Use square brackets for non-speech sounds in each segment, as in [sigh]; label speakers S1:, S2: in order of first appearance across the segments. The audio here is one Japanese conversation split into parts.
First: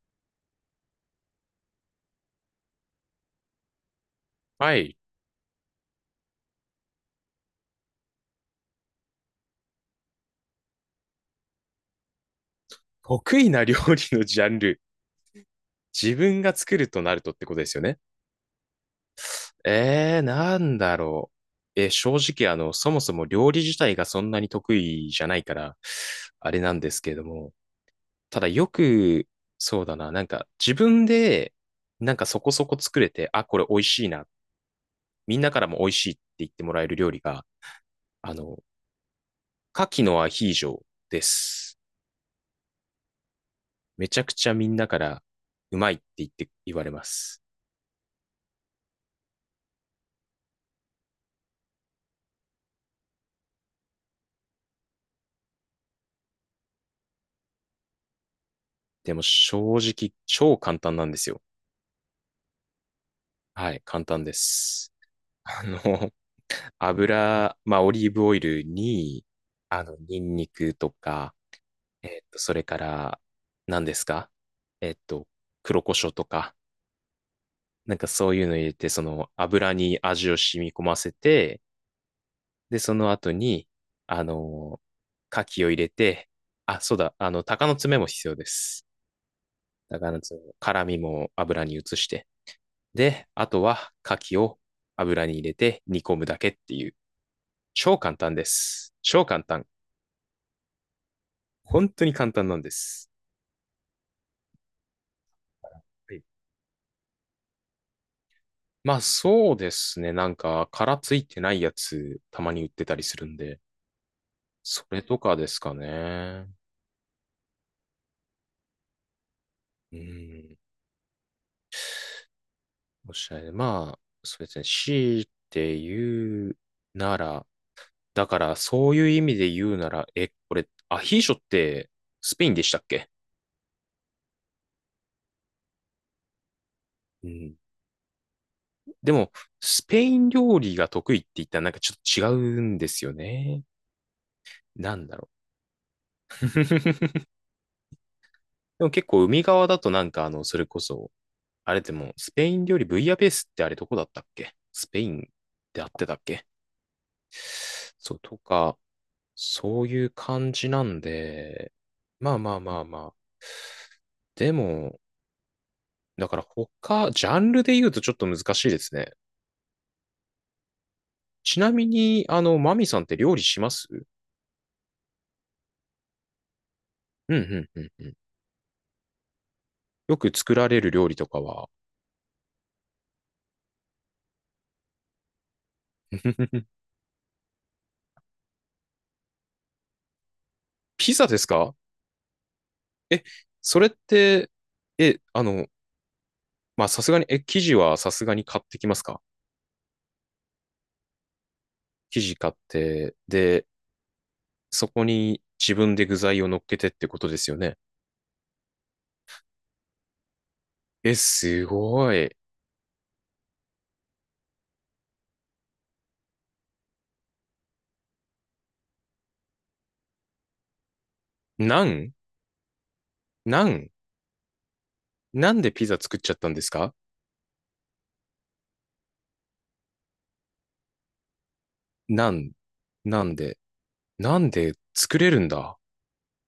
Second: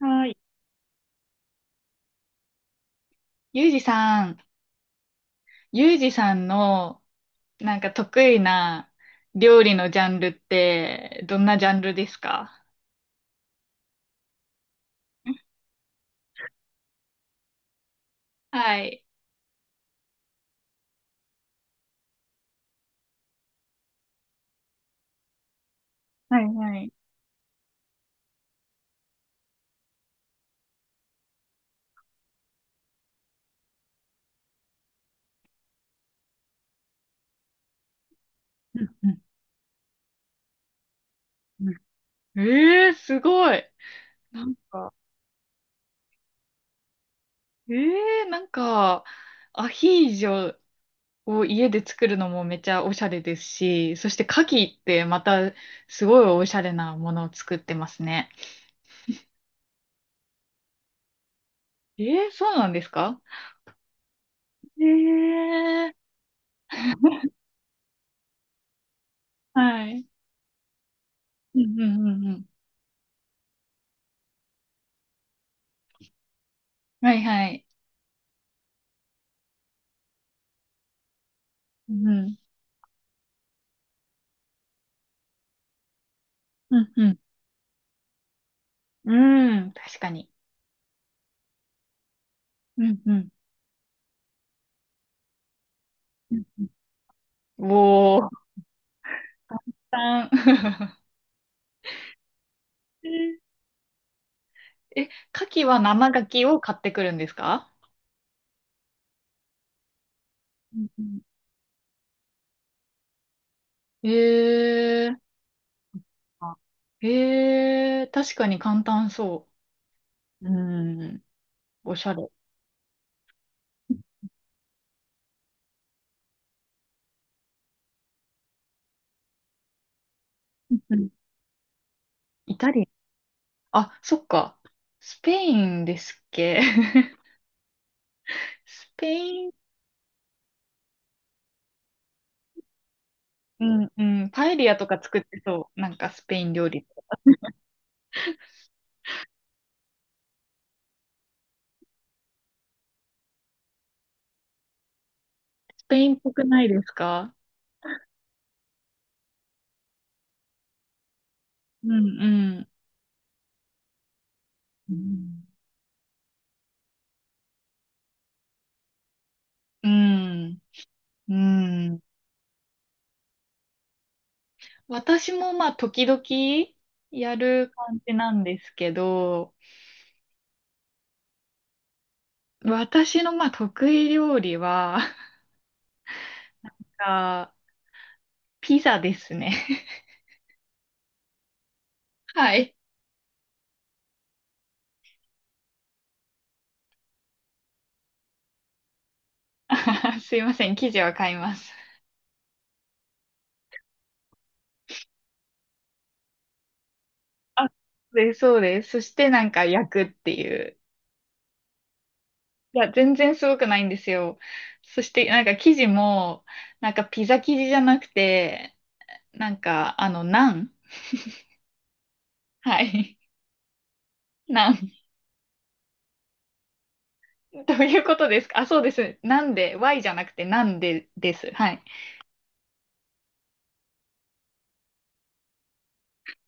S1: はい。ゆうじさん、
S2: はい。
S1: ゆうじさんのなんか得意な料理のジャンルってどんなジャンルですか？
S2: 得意な料理のジャンル。[laughs] 自分が作るとなるとってことですよね。
S1: はい。
S2: なんだろう。正直、そもそも料理自体がそんなに得意じゃないから、
S1: はい
S2: あれな
S1: は
S2: んで
S1: い。
S2: すけれども。ただよく、そうだな、なんか自分で、なんかそこそこ作れて、あ、これ美味しいな。みんなからも美味しいって言ってもらえる料理が、あの、
S1: うんうん
S2: 牡蠣のアヒージョです。
S1: うん。すごい。
S2: めちゃく
S1: な
S2: ちゃ
S1: ん
S2: みんな
S1: か、
S2: からうまいって言われます。
S1: えなんか、アヒージョを家で作るのもめちゃおしゃれですし、そして牡蠣ってまたすごいおしゃれなものを作ってますね。
S2: でも正直超簡単なんですよ。
S1: そうなんですか？
S2: はい、簡単で
S1: え
S2: す。[laughs] あ
S1: ー、
S2: の、[laughs] 油、まあオリーブオイルに、
S1: はい。
S2: ニンニクとか、
S1: うんうんうんうん。
S2: それから、何ですか？えっと、黒胡椒とか、
S1: はいはい。
S2: なんかそういうの入れて、その油に味を染み込ませて、
S1: うん。
S2: で、その後に、あの、牡蠣を入れて、あ、
S1: うん、
S2: そう
S1: う
S2: だ、
S1: ん。
S2: 鷹の爪も必要です。
S1: うん、確
S2: 鷹
S1: か
S2: の
S1: に。
S2: 爪、辛みも油に移して、
S1: うん、う
S2: で、
S1: ん。
S2: あとは牡蠣を油に入れて煮込む
S1: う
S2: だ
S1: ん
S2: けっていう、
S1: うん
S2: 超簡
S1: おー。
S2: 単です。超簡単。
S1: たくさん
S2: 本当に簡単なんです。
S1: [laughs] え、牡蠣は生
S2: は
S1: 牡
S2: い。
S1: 蠣を買ってくるんですか？
S2: まあそうですね。なんか
S1: うん
S2: 殻
S1: う
S2: つ
S1: ん
S2: いてないやつたまに売ってたりするんで、それ
S1: え
S2: と
S1: ー。
S2: かですかね。
S1: あ、確かに簡単そ
S2: う
S1: う。
S2: ん。
S1: うん。おしゃれ。
S2: おっしゃい。まあ、そうですね。強いて言うなら、だからそういう意味で言うなら、これ
S1: うんう
S2: ア
S1: ん
S2: ヒーショってスペイン
S1: イ
S2: で
S1: タ
S2: したっ
S1: リ
S2: け？
S1: アン。あ、そっか。スペインですっけ？
S2: うん。
S1: [laughs] スペ
S2: でも、
S1: イン、
S2: スペイン料理が得意って言ったらなんかちょっと違うんですよね。
S1: うんうん。パエリアと
S2: な
S1: か
S2: んだ
S1: 作っ
S2: ろ
S1: てそう。なんかスペイン料理。
S2: う。[laughs] でも結構海側だとなんかそれこそ、あれでも、スペイン料理ブイヤベースってあれどこだったっけ？スペインで
S1: ス
S2: あっ
S1: ペ
S2: て
S1: イ
S2: た
S1: ンっ
S2: っ
S1: ぽく
S2: け？
S1: ないですか？
S2: そうとか、そういう感じなんで、
S1: うん
S2: まあまあ
S1: うん。
S2: まあまあ。で
S1: う
S2: も、
S1: ん。
S2: だから他、ジャンルで言うとちょっと難しいですね。
S1: うん、
S2: ちなみに、マミさんって料理します？
S1: 私もまあ時々
S2: う
S1: や
S2: ん
S1: る
S2: うんうん
S1: 感
S2: うん。
S1: じなんですけど、
S2: よく作られる料理とかは？
S1: 私のまあ得意料理は、[laughs]
S2: [laughs]
S1: あ、ピザですね。
S2: ピザですか？
S1: [laughs] はい。
S2: え、それって、え、あの、まあ、さすがに、生地はさすがに買ってきますか？
S1: あすいません、生地は買います。
S2: 生地買って、で、そこに自分で具材を乗っけてってことですよ
S1: あ、
S2: ね。
S1: で、そうです。そしてなんか焼くっていう。
S2: え、すごい。
S1: いや、全然すごくないんですよ。そしてなんか生地も、なんかピザ生地じゃなくて、なんかあの、ナン。
S2: なん？
S1: はい。
S2: なん？
S1: ナン
S2: なんでピザ作っちゃったんですか？
S1: [laughs] どういうことですか？あ、そうです。なんで、Y じゃなくて、なんでです。はい。
S2: なん？なんで？なんで作れるんだ？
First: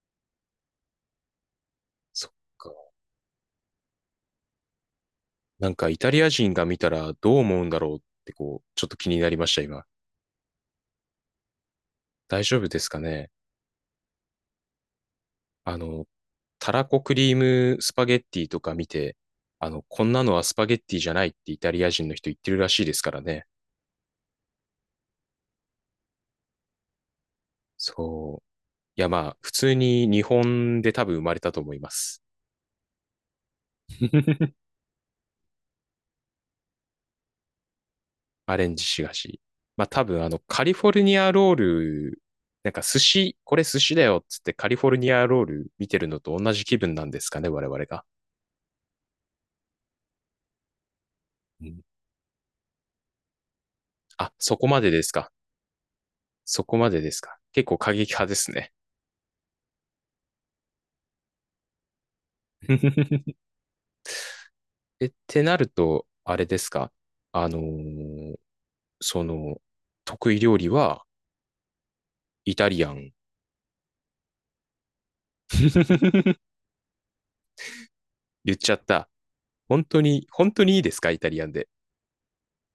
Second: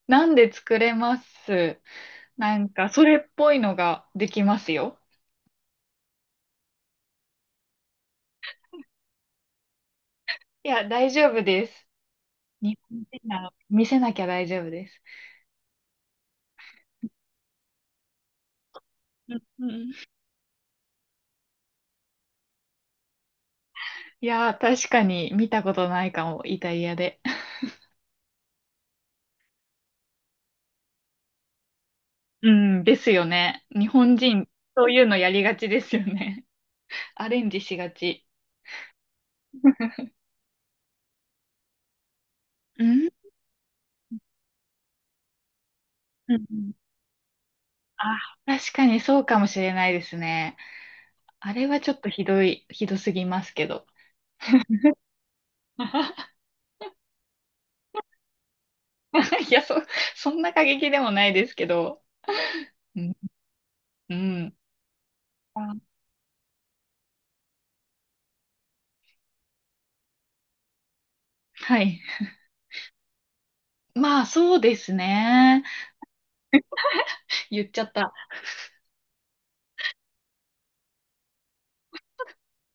S1: なんで作れます。
S2: そっ
S1: なんか、
S2: か。
S1: それっぽいのができますよ。
S2: なんかイタリア人が見たらどう思うんだろうってこう、ちょっと気になりました、今。
S1: いや、大丈夫です。
S2: 大丈夫で
S1: 日
S2: すか
S1: 本人
S2: ね？
S1: なの、見せなきゃ大丈夫です。
S2: あの、たらこクリームスパゲッティとか見て、
S1: うんうん
S2: こんなのはスパゲッティじゃないってイタリア人の人言ってるらしいですからね。
S1: いやー、確かに見たことないかも、イタリアで。
S2: そう。いや、まあ、普通に日本で多分生まれたと思います。
S1: うん、ですよね。日本人、
S2: [laughs]
S1: そういうのやりがちですよね。[laughs] アレンジしがち。
S2: アレンジしがし。まあ、多分カリフォルニアロール、なんか
S1: う
S2: 寿
S1: ん、
S2: 司、これ寿司だよっつってカリフォルニアロール見てるの
S1: う
S2: と
S1: ん
S2: 同
S1: う
S2: じ
S1: ん
S2: 気分なんですかね、我々が。
S1: あ、確かにそうかもしれないですね。あ
S2: う
S1: れは
S2: ん、
S1: ちょっとひどい、ひどすぎますけど。
S2: あ、そこまでですか。
S1: [laughs]
S2: そこまでですか。結構過激派ですね。
S1: いや、そんな過激でもないですけど。うん。
S2: [laughs]
S1: うん。
S2: ってなる
S1: あ
S2: と、あれですか？あのーその、得意料理は
S1: はい。
S2: イタリアン。
S1: まあ、そうですね。
S2: [laughs]
S1: 言っちゃった。
S2: 言っちゃった。本当に、本当にいいですかイタリアンで？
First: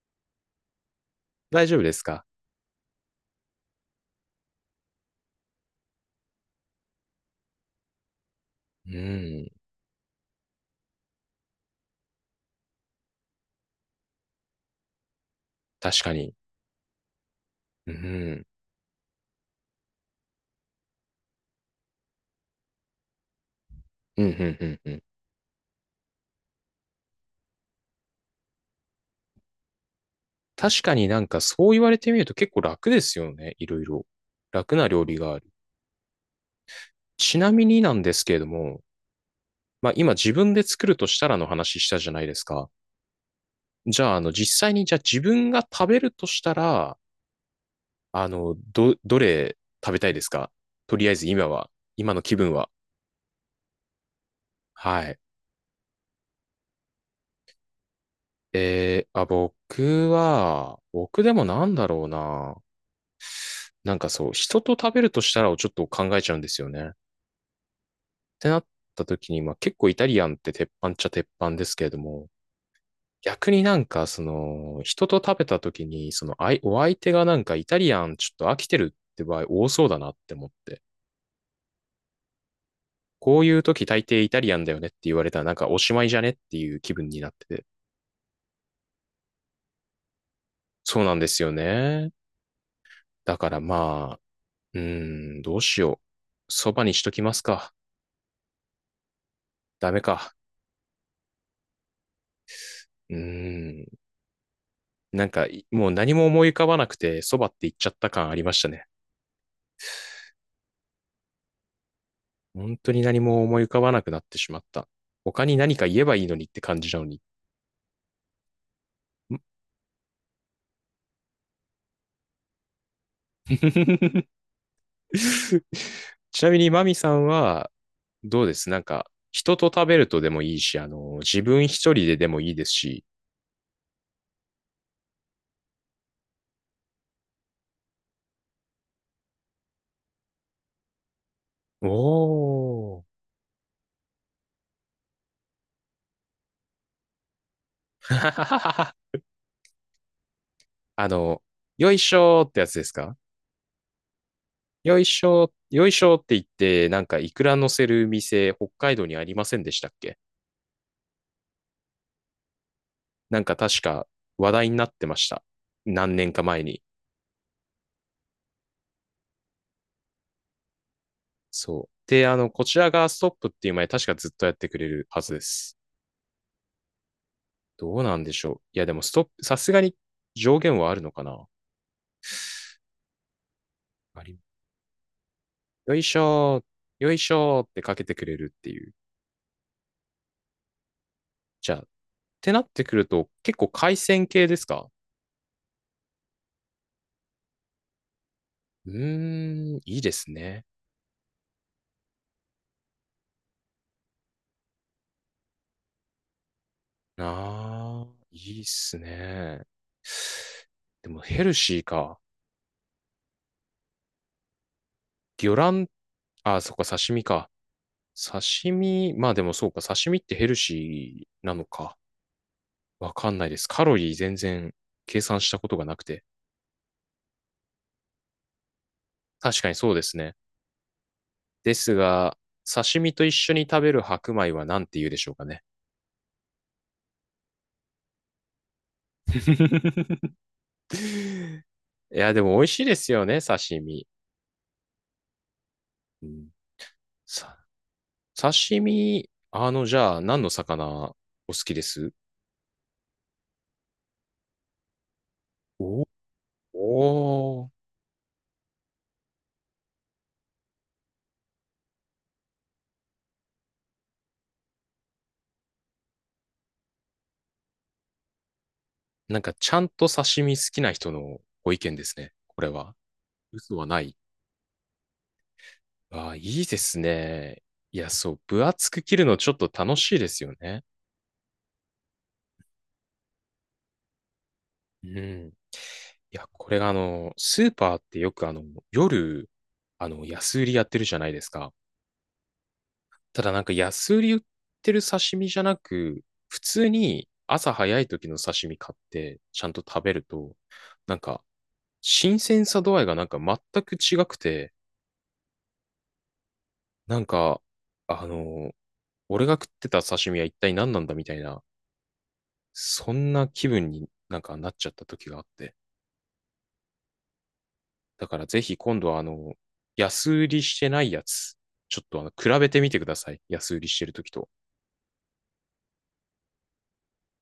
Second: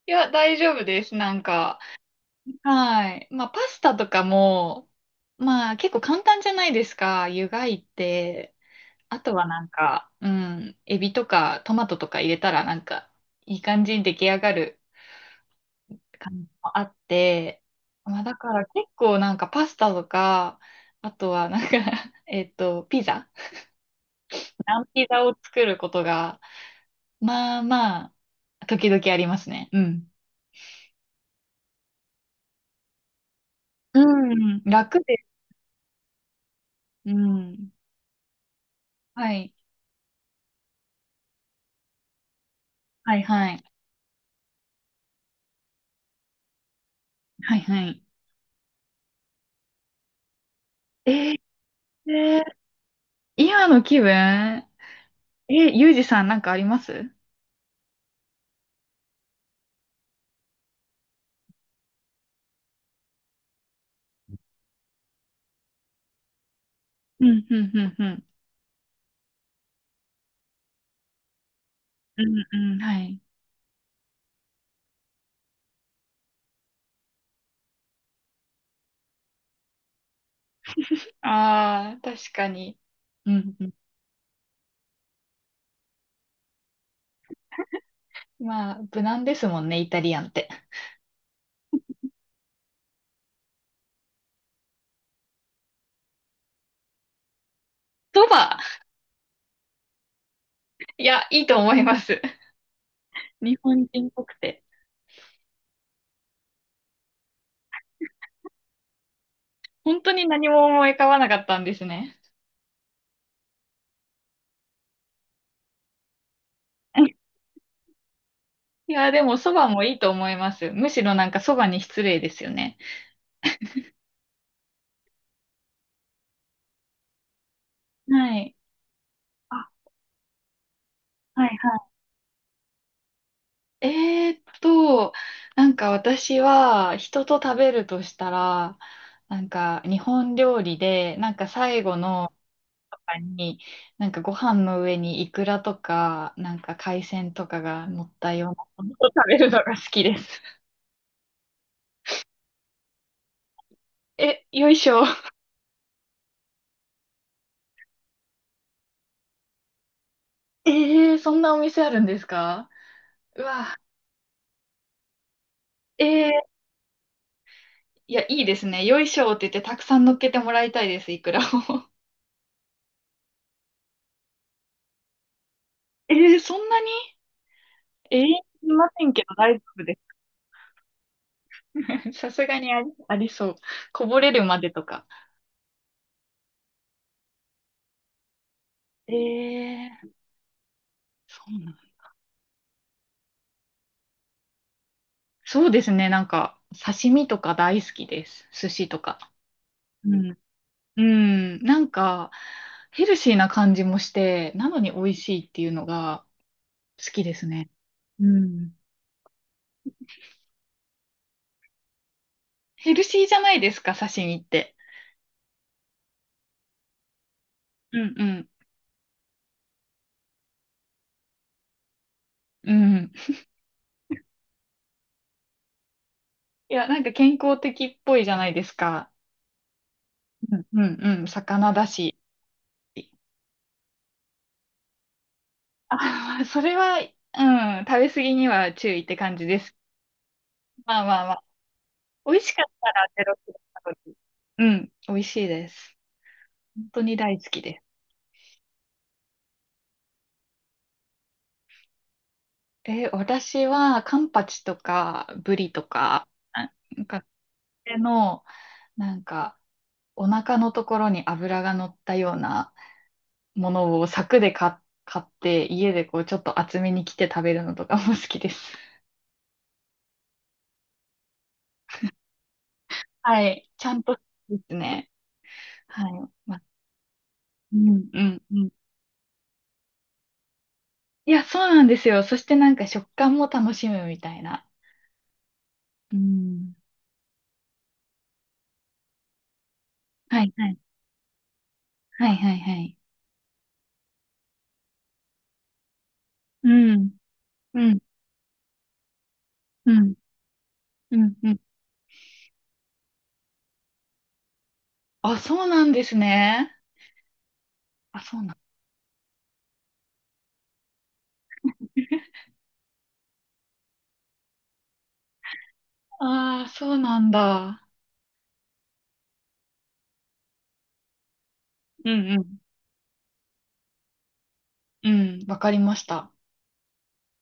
S1: いや、大丈夫です。なん
S2: 大丈
S1: か。
S2: 夫ですか？
S1: はい。まあ、パスタとかも、まあ、結構簡単じゃないですか。湯がいて。
S2: う
S1: あとは
S2: ん、
S1: なんか、うん。エビとかトマトとか入れたら、なんか、いい感じに出来上がる
S2: 確か
S1: 感
S2: に。
S1: じもあって。
S2: う
S1: まあ、だ
S2: ん、
S1: から結構なんかパスタとか、あとはなんか [laughs] ピザ。
S2: うん、うん、うん、
S1: 生
S2: うん。
S1: ピザを作ることが、まあまあ、時々ありますね。うん。
S2: 確かになんかそう言われてみると結構楽ですよね。いろいろ。
S1: うん、
S2: 楽な料
S1: 楽
S2: 理
S1: です。
S2: がある。
S1: う
S2: ちなみ
S1: ん。
S2: になんですけれども、
S1: はい。
S2: まあ今自分で作るとしたらの話したじゃないですか。
S1: はいはい。
S2: じゃあ、実際にじゃあ自分が食べるとしたら、
S1: はいはい。
S2: どれ食べたいですか？とりあ
S1: え
S2: えず
S1: ー、
S2: 今は、今の気分は。
S1: 今の気分、
S2: はい。
S1: ゆうじさんなんかあります？
S2: あ、僕でもなんだろうな。なんかそう、人と食べるとしたらをちょっと考えちゃうんですよね。っ
S1: うんうんうんうん。
S2: てなった時に、まあ結構イタリアンって鉄板っちゃ鉄板ですけれど
S1: う
S2: も、
S1: んうん、はい。
S2: 逆になんかその、人と食べた時に、その、お相手がなんかイタリアンちょっと飽きてるって場合多そうだなって思って。
S1: ああ、確かに。う
S2: こうい
S1: ん
S2: う
S1: うん。
S2: 時大抵イタリアンだよねって言われたらなんかおしまいじゃねっていう気分になってて。
S1: まあ、無難ですもんね、イタリアンって。
S2: そうなんですよね。だからまあ、うーん、どうしよう。そばにしときますか。
S1: そば、
S2: ダメか。
S1: いや、いいと思います。
S2: う
S1: 日
S2: ー
S1: 本
S2: ん。
S1: 人っぽくて。
S2: なんか、もう何も思い浮かばなくて、そばって言っちゃった感ありましたね。
S1: 本当に何も思い浮かばなかったんですね。
S2: 本当に何も思い浮かばなくなってしまった。他に何か言えばいいのにって感じなのに。
S1: いや、で
S2: ん。
S1: も、そばもいいと思います。むしろなんかそばに失礼ですよね。
S2: [laughs] ちなみに、マミさんは、
S1: は
S2: どうで
S1: い。
S2: す？なんか、人と
S1: あ、
S2: 食べるとでもいいし、自
S1: はい
S2: 分一
S1: は
S2: 人ででもいいですし。
S1: い。なんか私は人と食べるとしたら、なんか日本料理で、なんか最
S2: お
S1: 後のと
S2: ー。
S1: かに、なんかご飯の上にイクラとか、なんか海鮮とかが乗ったようなもの
S2: [laughs]
S1: を食べるのが好きです。
S2: あの、よいしょーってやつですか？
S1: え、よいし
S2: よ
S1: ょ。
S2: いしょー、よいしょーって言って、なんかいくら乗せる店、北海道にありませんでしたっけ？
S1: そんなお店あるんですか？
S2: な
S1: う
S2: んか
S1: わ。
S2: 確か話題になってました。
S1: え
S2: 何年か
S1: ー
S2: 前に。
S1: いや、いいですね。よいしょって言ってたくさん乗っけてもらいたいです、いくらを。
S2: そう。
S1: [laughs]
S2: で、こちらがストップっていう前、確かずっとやってくれるはずです。
S1: そんなに
S2: どうな
S1: え
S2: ん
S1: え
S2: でしょう。
S1: い
S2: いや、
S1: ま
S2: でも
S1: せ
S2: ス
S1: ん
S2: トッ
S1: けど
S2: プ、
S1: 大
S2: さ
S1: 丈
S2: すが
S1: 夫
S2: に
S1: で
S2: 上限はあるのかな？
S1: す。[laughs] さすがにあり、ありそう。こぼ
S2: あ
S1: れ
S2: り
S1: るまでとか。
S2: よいしょー、よいしょーってかけてくれるっていう。
S1: えー、そう
S2: じ
S1: な
S2: ゃ
S1: ん、
S2: あ、ってなってくると、結構海鮮系ですか？
S1: そうですね。なんか、刺身とか大好きです。寿司
S2: う
S1: とか。
S2: ーん、いいで
S1: う
S2: す
S1: ん。
S2: ね。
S1: うん。なんか、ヘルシーな感じもして、なのに美味しいっていうのが好き
S2: な
S1: ですね。
S2: あ、
S1: う
S2: いいっ
S1: ん。
S2: すね。でもヘルシーか。
S1: ヘルシーじゃないですか、刺身って。
S2: 魚卵、あ、そっか、刺身か。
S1: うんうん。
S2: 刺身、まあでもそうか、刺身ってヘルシーなのか。
S1: うん。
S2: わかんないです。カロリー全然計算したことがなくて。
S1: いや、なんか健康的っぽいじゃないですか。
S2: 確かにそうですね。
S1: うんうんうん、魚
S2: で
S1: だ
S2: す
S1: し。
S2: が、刺身と一緒に食べる白米は何て言うでしょうかね。
S1: あ、それは、うん、食べ過ぎには注意って感じです。
S2: [laughs]
S1: まあまあまあ。
S2: いや、
S1: 美
S2: で
S1: 味し
S2: も
S1: か
S2: 美
S1: っ
S2: 味しい
S1: た
S2: で
S1: ら
S2: す
S1: ゼ
S2: よ
S1: ロ
S2: ね、
S1: キロ
S2: 刺
S1: カロ
S2: 身。
S1: リー。うん、美味しいです。
S2: うん、
S1: 本当に大好
S2: さ
S1: きです。
S2: 刺身、じゃあ、何の魚お好きです？
S1: え、私はカンパチとかブリと
S2: お
S1: か、あなんか
S2: おー。
S1: 手の、なんかお腹のところに油が乗ったようなものを柵で買って家でこうちょっと厚めに切って食べるのとかも好きです。
S2: なんか、ちゃんと刺身好きな人のご意見ですね。これは。
S1: はい。
S2: 嘘は
S1: ちゃ
S2: な
S1: ん
S2: い。
S1: とですね。は
S2: あ
S1: い。
S2: あ、い
S1: ま、
S2: いですね。
S1: う
S2: いや、
S1: ん、う
S2: そう、
S1: ん、う
S2: 分
S1: ん。
S2: 厚く切るのちょっと楽しいですよね。
S1: いや、そうなんですよ。そしてなんか食感も楽しむみたいな。
S2: うん。い
S1: う
S2: や、こ
S1: ん。
S2: れがスーパーってよく夜、
S1: はい、
S2: 安売
S1: は
S2: り
S1: い。
S2: やってるじゃないですか。
S1: はい、はい、はい。
S2: ただなんか安売り売ってる刺身じゃなく、普
S1: う
S2: 通
S1: ん、
S2: に朝
S1: うん、
S2: 早い時の刺身買ってちゃんと
S1: う
S2: 食べ
S1: ん、
S2: ると、な
S1: う
S2: ん
S1: ん、
S2: か
S1: うん。
S2: 新鮮さ度合いがなんか全く違くて、
S1: あ、そうなんですね。
S2: なんか、
S1: あ、
S2: あ
S1: そうなん。
S2: の、俺が食ってた刺身は一体何なんだみたいな、
S1: [laughs]
S2: そんな気分になんかなっちゃった時があって。
S1: ああ、そうなんだ。
S2: だからぜひ今度は安売りしてないやつ、ちょっ
S1: う
S2: と
S1: ん、うん。
S2: 比べてみてください。安売りしてる時と。
S1: うん、わかりました。